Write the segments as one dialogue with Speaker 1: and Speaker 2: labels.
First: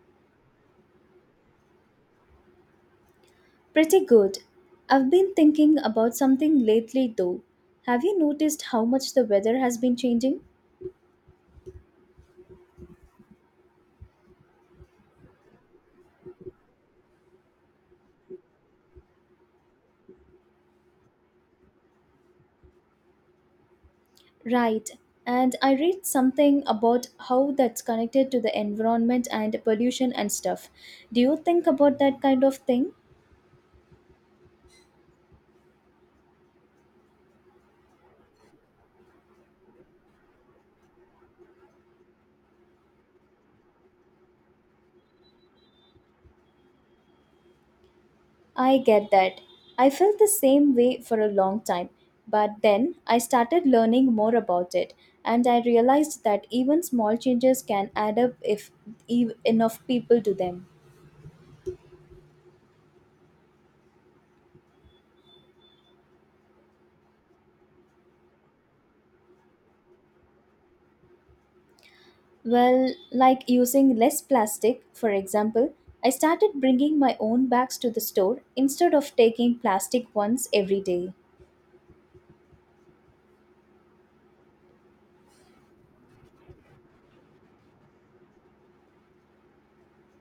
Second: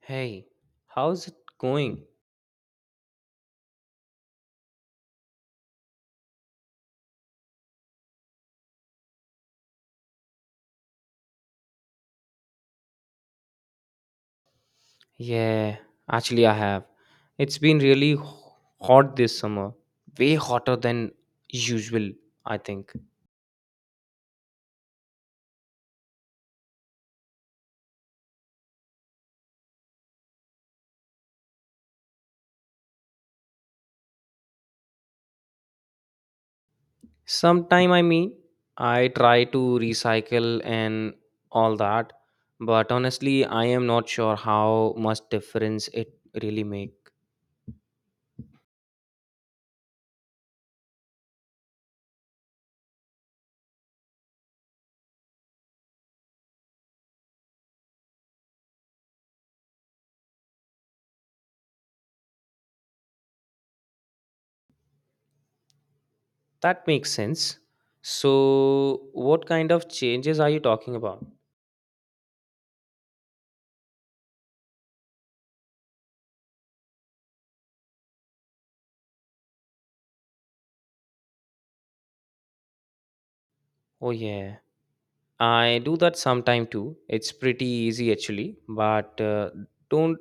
Speaker 1: Hey, how's it going?
Speaker 2: Pretty good. I've been thinking about something lately though. Have you noticed how much the weather has been changing?
Speaker 1: Yeah, actually, I have. It's been really hot this summer, way hotter than usual, I think.
Speaker 2: Right. And I read something about how that's connected to the environment and pollution and stuff. Do you think about that kind of thing?
Speaker 1: Sometime, I mean, I try to recycle and all that, but honestly, I am not sure how much difference it really make.
Speaker 2: I get that. I felt the same way for a long time. But then I started learning more about it and I realized that even small changes can add up if enough people do them.
Speaker 1: That makes sense. So, what kind of changes are you talking about?
Speaker 2: Well, like using less plastic, for example, I started bringing my own bags to the store instead of taking plastic ones every day.
Speaker 1: Oh yeah. I do that sometime too. It's pretty easy actually, but don't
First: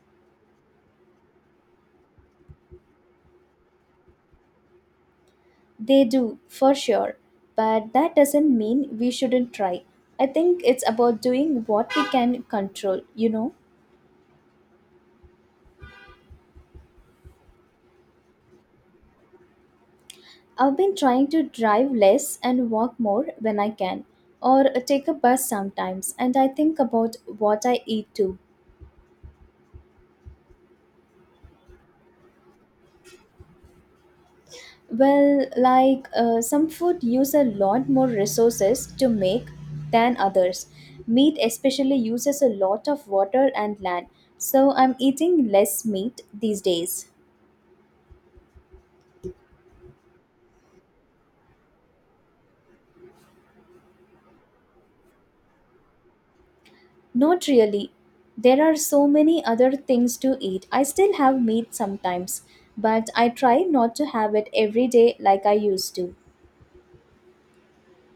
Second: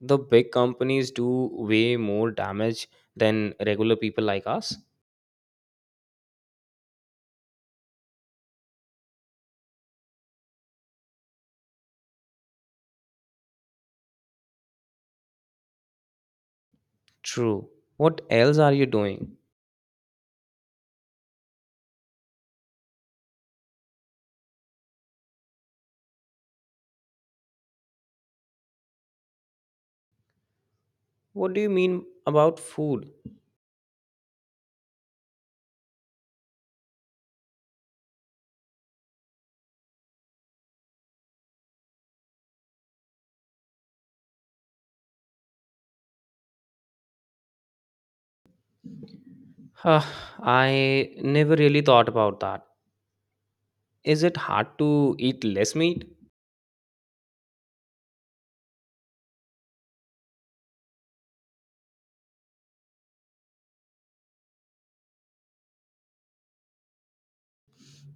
Speaker 1: the big companies do way more damage than regular people like us?
Speaker 2: They do, for sure, but that doesn't mean we shouldn't try. I think it's about doing what we can control, you know.
Speaker 1: True. What else are you doing?
Speaker 2: I've been trying to drive less and walk more when I can, or take a bus sometimes, and I think about what I eat too.
Speaker 1: What do you mean about food?
Speaker 2: Well, like some food use a lot more resources to make than others. Meat especially uses a lot of water and land. So I'm eating less meat these days.
Speaker 1: Huh, I never really thought about that. Is it hard to eat less meat?
Speaker 2: Not really. There are so many other things to eat. I still have meat sometimes, but I try not to have it every day like I used to.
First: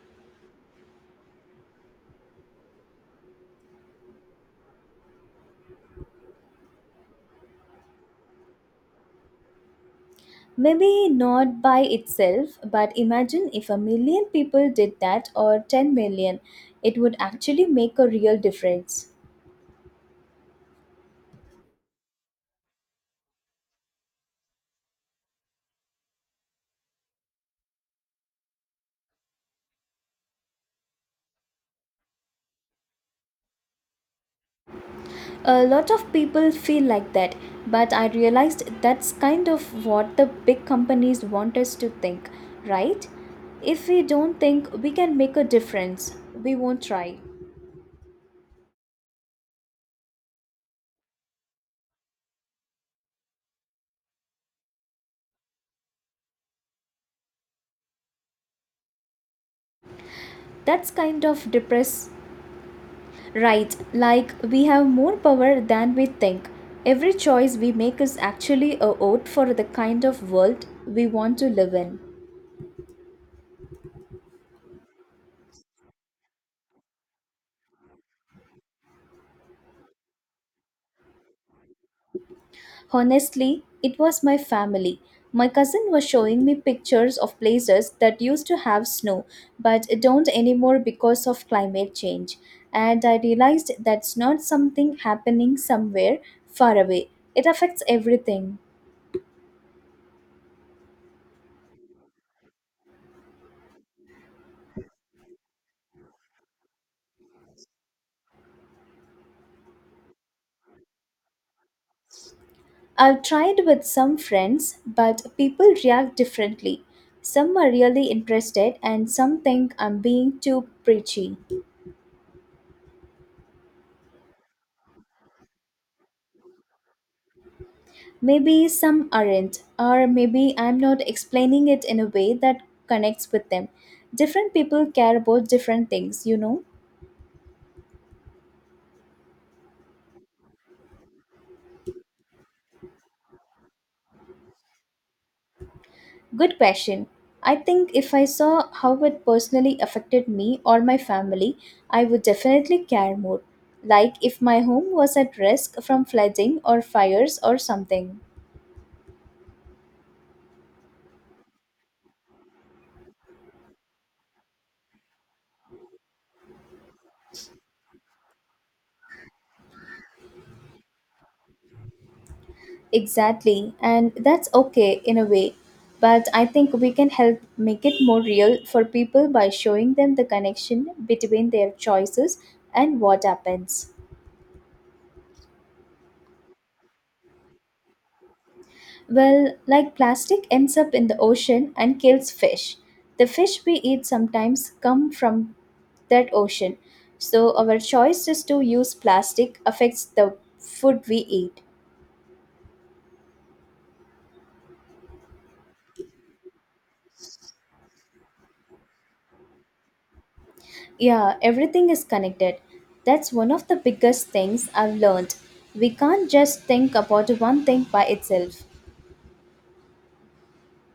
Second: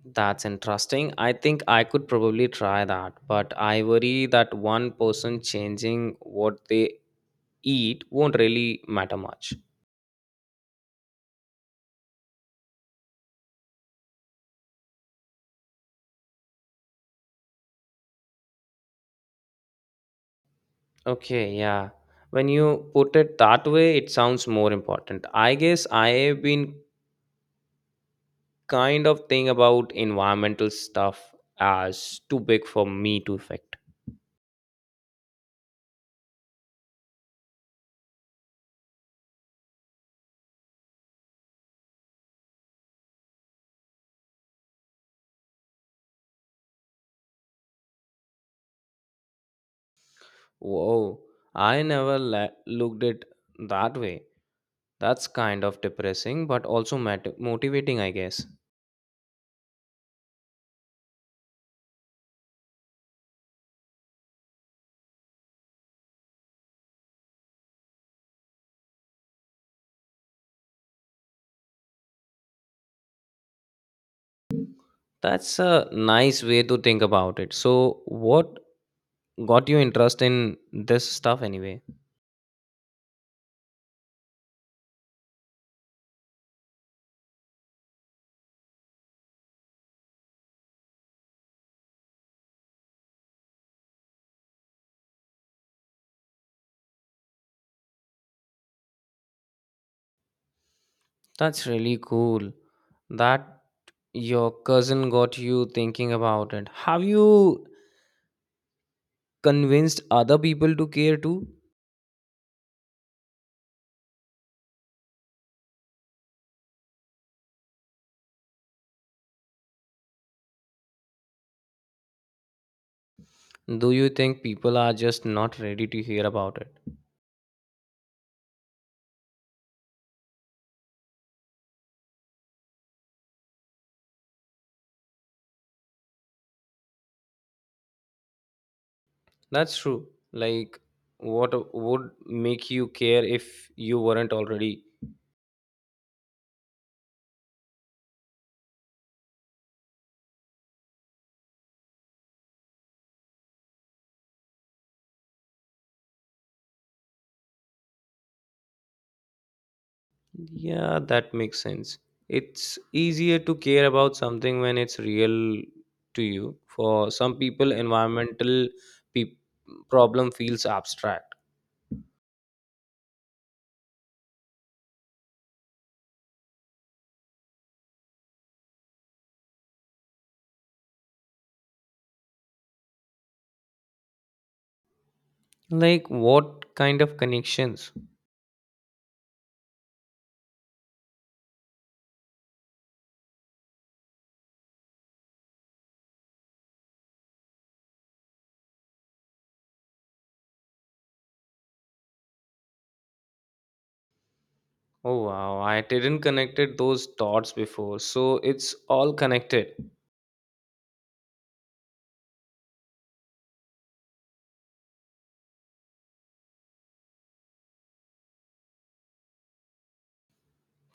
Speaker 1: That's interesting. I think I could probably try that, but I worry that one person changing what they eat won't really matter much.
Speaker 2: Maybe not by itself, but imagine if a million people did that or 10 million, it would actually make a real difference.
Speaker 1: Okay, yeah. When you put it that way, it sounds more important. I guess I have been kind of thinking about environmental stuff as too big for me to affect.
Speaker 2: A lot of people feel like that, but I realized that's kind of what the big companies want us to think, right? If we don't think we can make a difference, we won't try.
Speaker 1: Whoa, I never looked it that way. That's kind of depressing, but also motivating, I guess.
Speaker 2: That's kind of depress Right, like we have more power than we think. Every choice we make is actually a vote for the kind of world we want to live in.
Speaker 1: That's a nice way to think about it. So, what got you interest in this stuff anyway?
Speaker 2: Honestly, it was my family. My cousin was showing me pictures of places that used to have snow but don't anymore because of climate change. And I realized that's not something happening somewhere far away. It affects everything.
Speaker 1: That's really cool that your cousin got you thinking about it. Have you convinced other people to care too?
Speaker 2: I've tried with some friends, but people react differently. Some are really interested, and some think I'm being too preachy.
Speaker 1: Do you think people are just not ready to hear about it?
Speaker 2: Maybe some aren't, or maybe I'm not explaining it in a way that connects with them. Different people care about different things, you know?
Speaker 1: That's true. Like, what would make you care if you weren't already?
Speaker 2: Good question. I think if I saw how it personally affected me or my family, I would definitely care more. Like if my home was at risk from flooding or fires or something.
Speaker 1: Yeah, that makes sense. It's easier to care about something when it's real to you. For some people, environmental pe- problem feels abstract.
Speaker 2: Exactly, and that's okay in a way. But I think we can help make it more real for people by showing them the connection between their choices and what happens.
Speaker 1: Like what kind of connections?
Speaker 2: Well, like plastic ends up in the ocean and kills fish. The fish we eat sometimes come from that ocean. So our choice is to use plastic affects the food we eat.
Speaker 1: Oh wow, I didn't connected those dots before. So it's all connected.
Speaker 2: Yeah, everything is connected. That's one of the biggest things I've learned. We can't just think about one thing by itself.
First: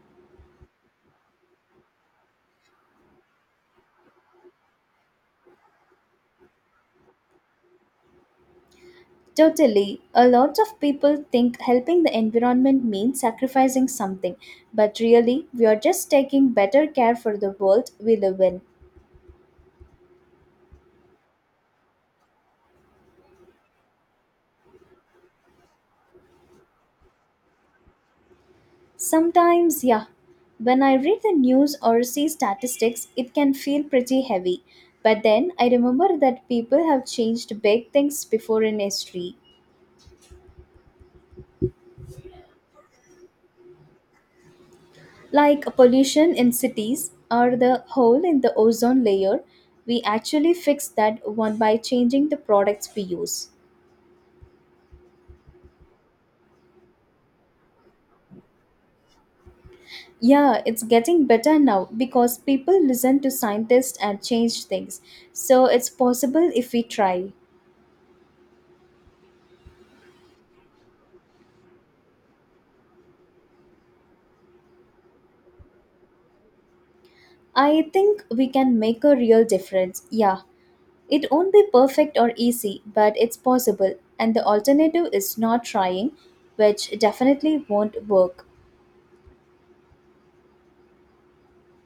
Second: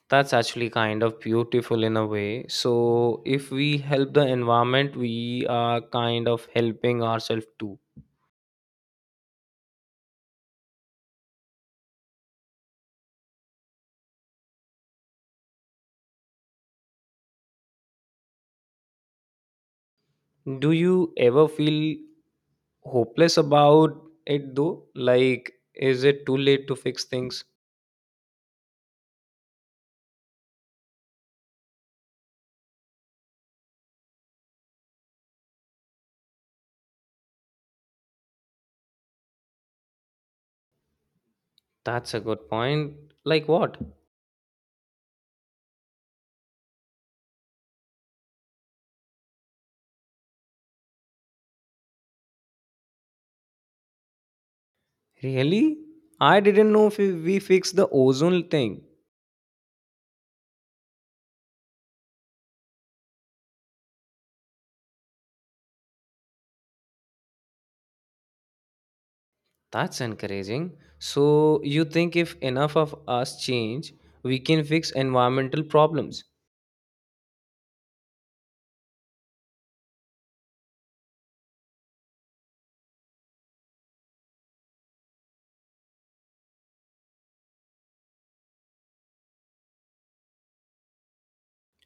Speaker 1: That's actually kind of beautiful in a way. So if we help the environment, we are kind of helping ourselves too.
Speaker 2: Totally. A lot of people think helping the environment means sacrificing something, but really, we are just taking better care for the world we live in.
Speaker 1: Do you ever feel hopeless about it though? Like is it too late to fix things?
Speaker 2: Sometimes, yeah, when I read the news or see statistics, it can feel pretty heavy. But then I remember that people have changed big things before in history.
Speaker 1: That's a good point. Like what?
Speaker 2: Like pollution in cities or the hole in the ozone layer, we actually fix that one by changing the products we use.
Speaker 1: Really? I didn't know if we fixed the ozone thing.
Speaker 2: Yeah, it's getting better now because people listen to scientists and change things, so it's possible if we try.
Speaker 1: That's encouraging. So, you think if enough of us change, we can fix environmental problems?
Speaker 2: I think we can make a real difference, yeah. It won't be perfect or easy, but it's possible, and the alternative is not trying, which definitely won't work.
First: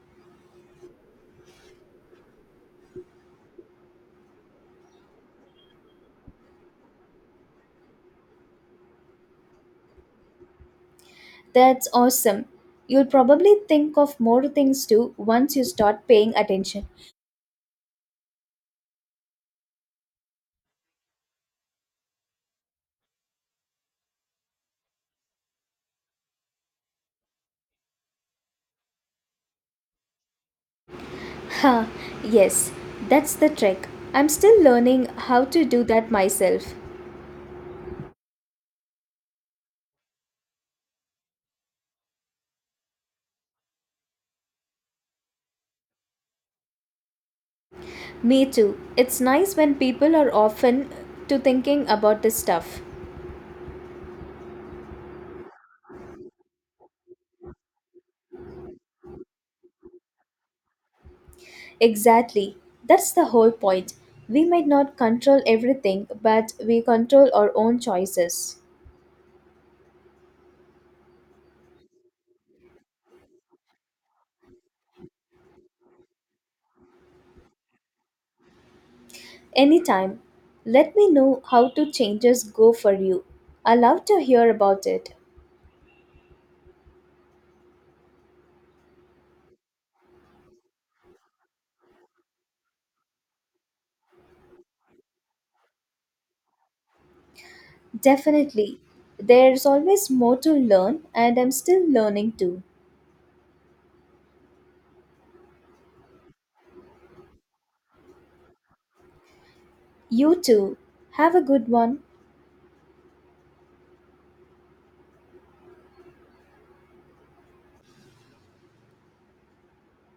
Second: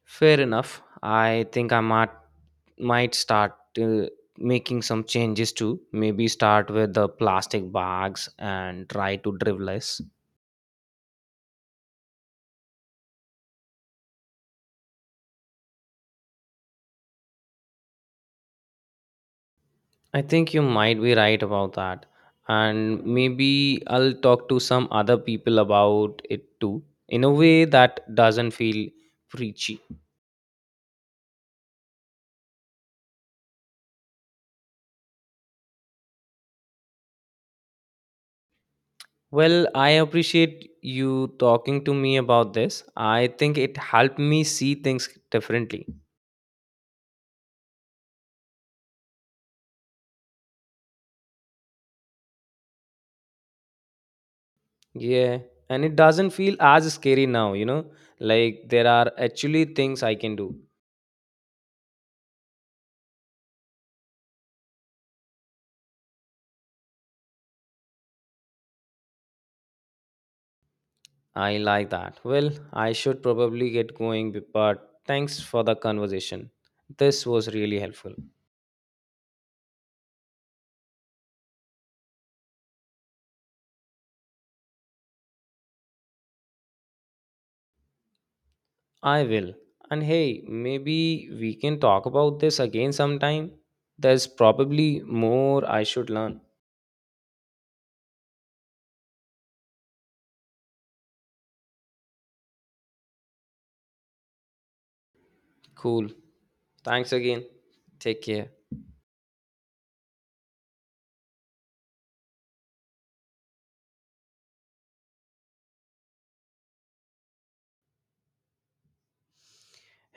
Speaker 1: Fair enough. I think I might start uh, making some changes too. Maybe start with the plastic bags and try to drive less.
Speaker 2: That's awesome. You'll probably think of more things too once you start paying attention.
Speaker 1: I think you might be right about that. And maybe I'll talk to some other people about it too, in a way that doesn't feel preachy.
Speaker 2: Ha, yes, that's the trick. I'm still learning how to do that myself.
Speaker 1: Well, I appreciate you talking to me about this. I think it helped me see things differently.
Speaker 2: Me too. It's nice when people are often to thinking about this stuff.
Speaker 1: Yeah, and it doesn't feel as scary now, you know? Like there are actually things I can do.
Speaker 2: Exactly. That's the whole point. We might not control everything, but we control our own choices.
Speaker 1: I like that. Well, I should probably get going, but thanks for the conversation. This was really helpful.
Speaker 2: Anytime. Let me know how to changes go for you. I love to hear about it.
Speaker 1: I will. And hey, maybe we can talk about this again sometime. There's probably more I should learn.
Speaker 2: Definitely. There's always more to learn, and I'm still learning too.
Speaker 1: Cool. Thanks again. Take care.
Speaker 2: You too. Have a good one.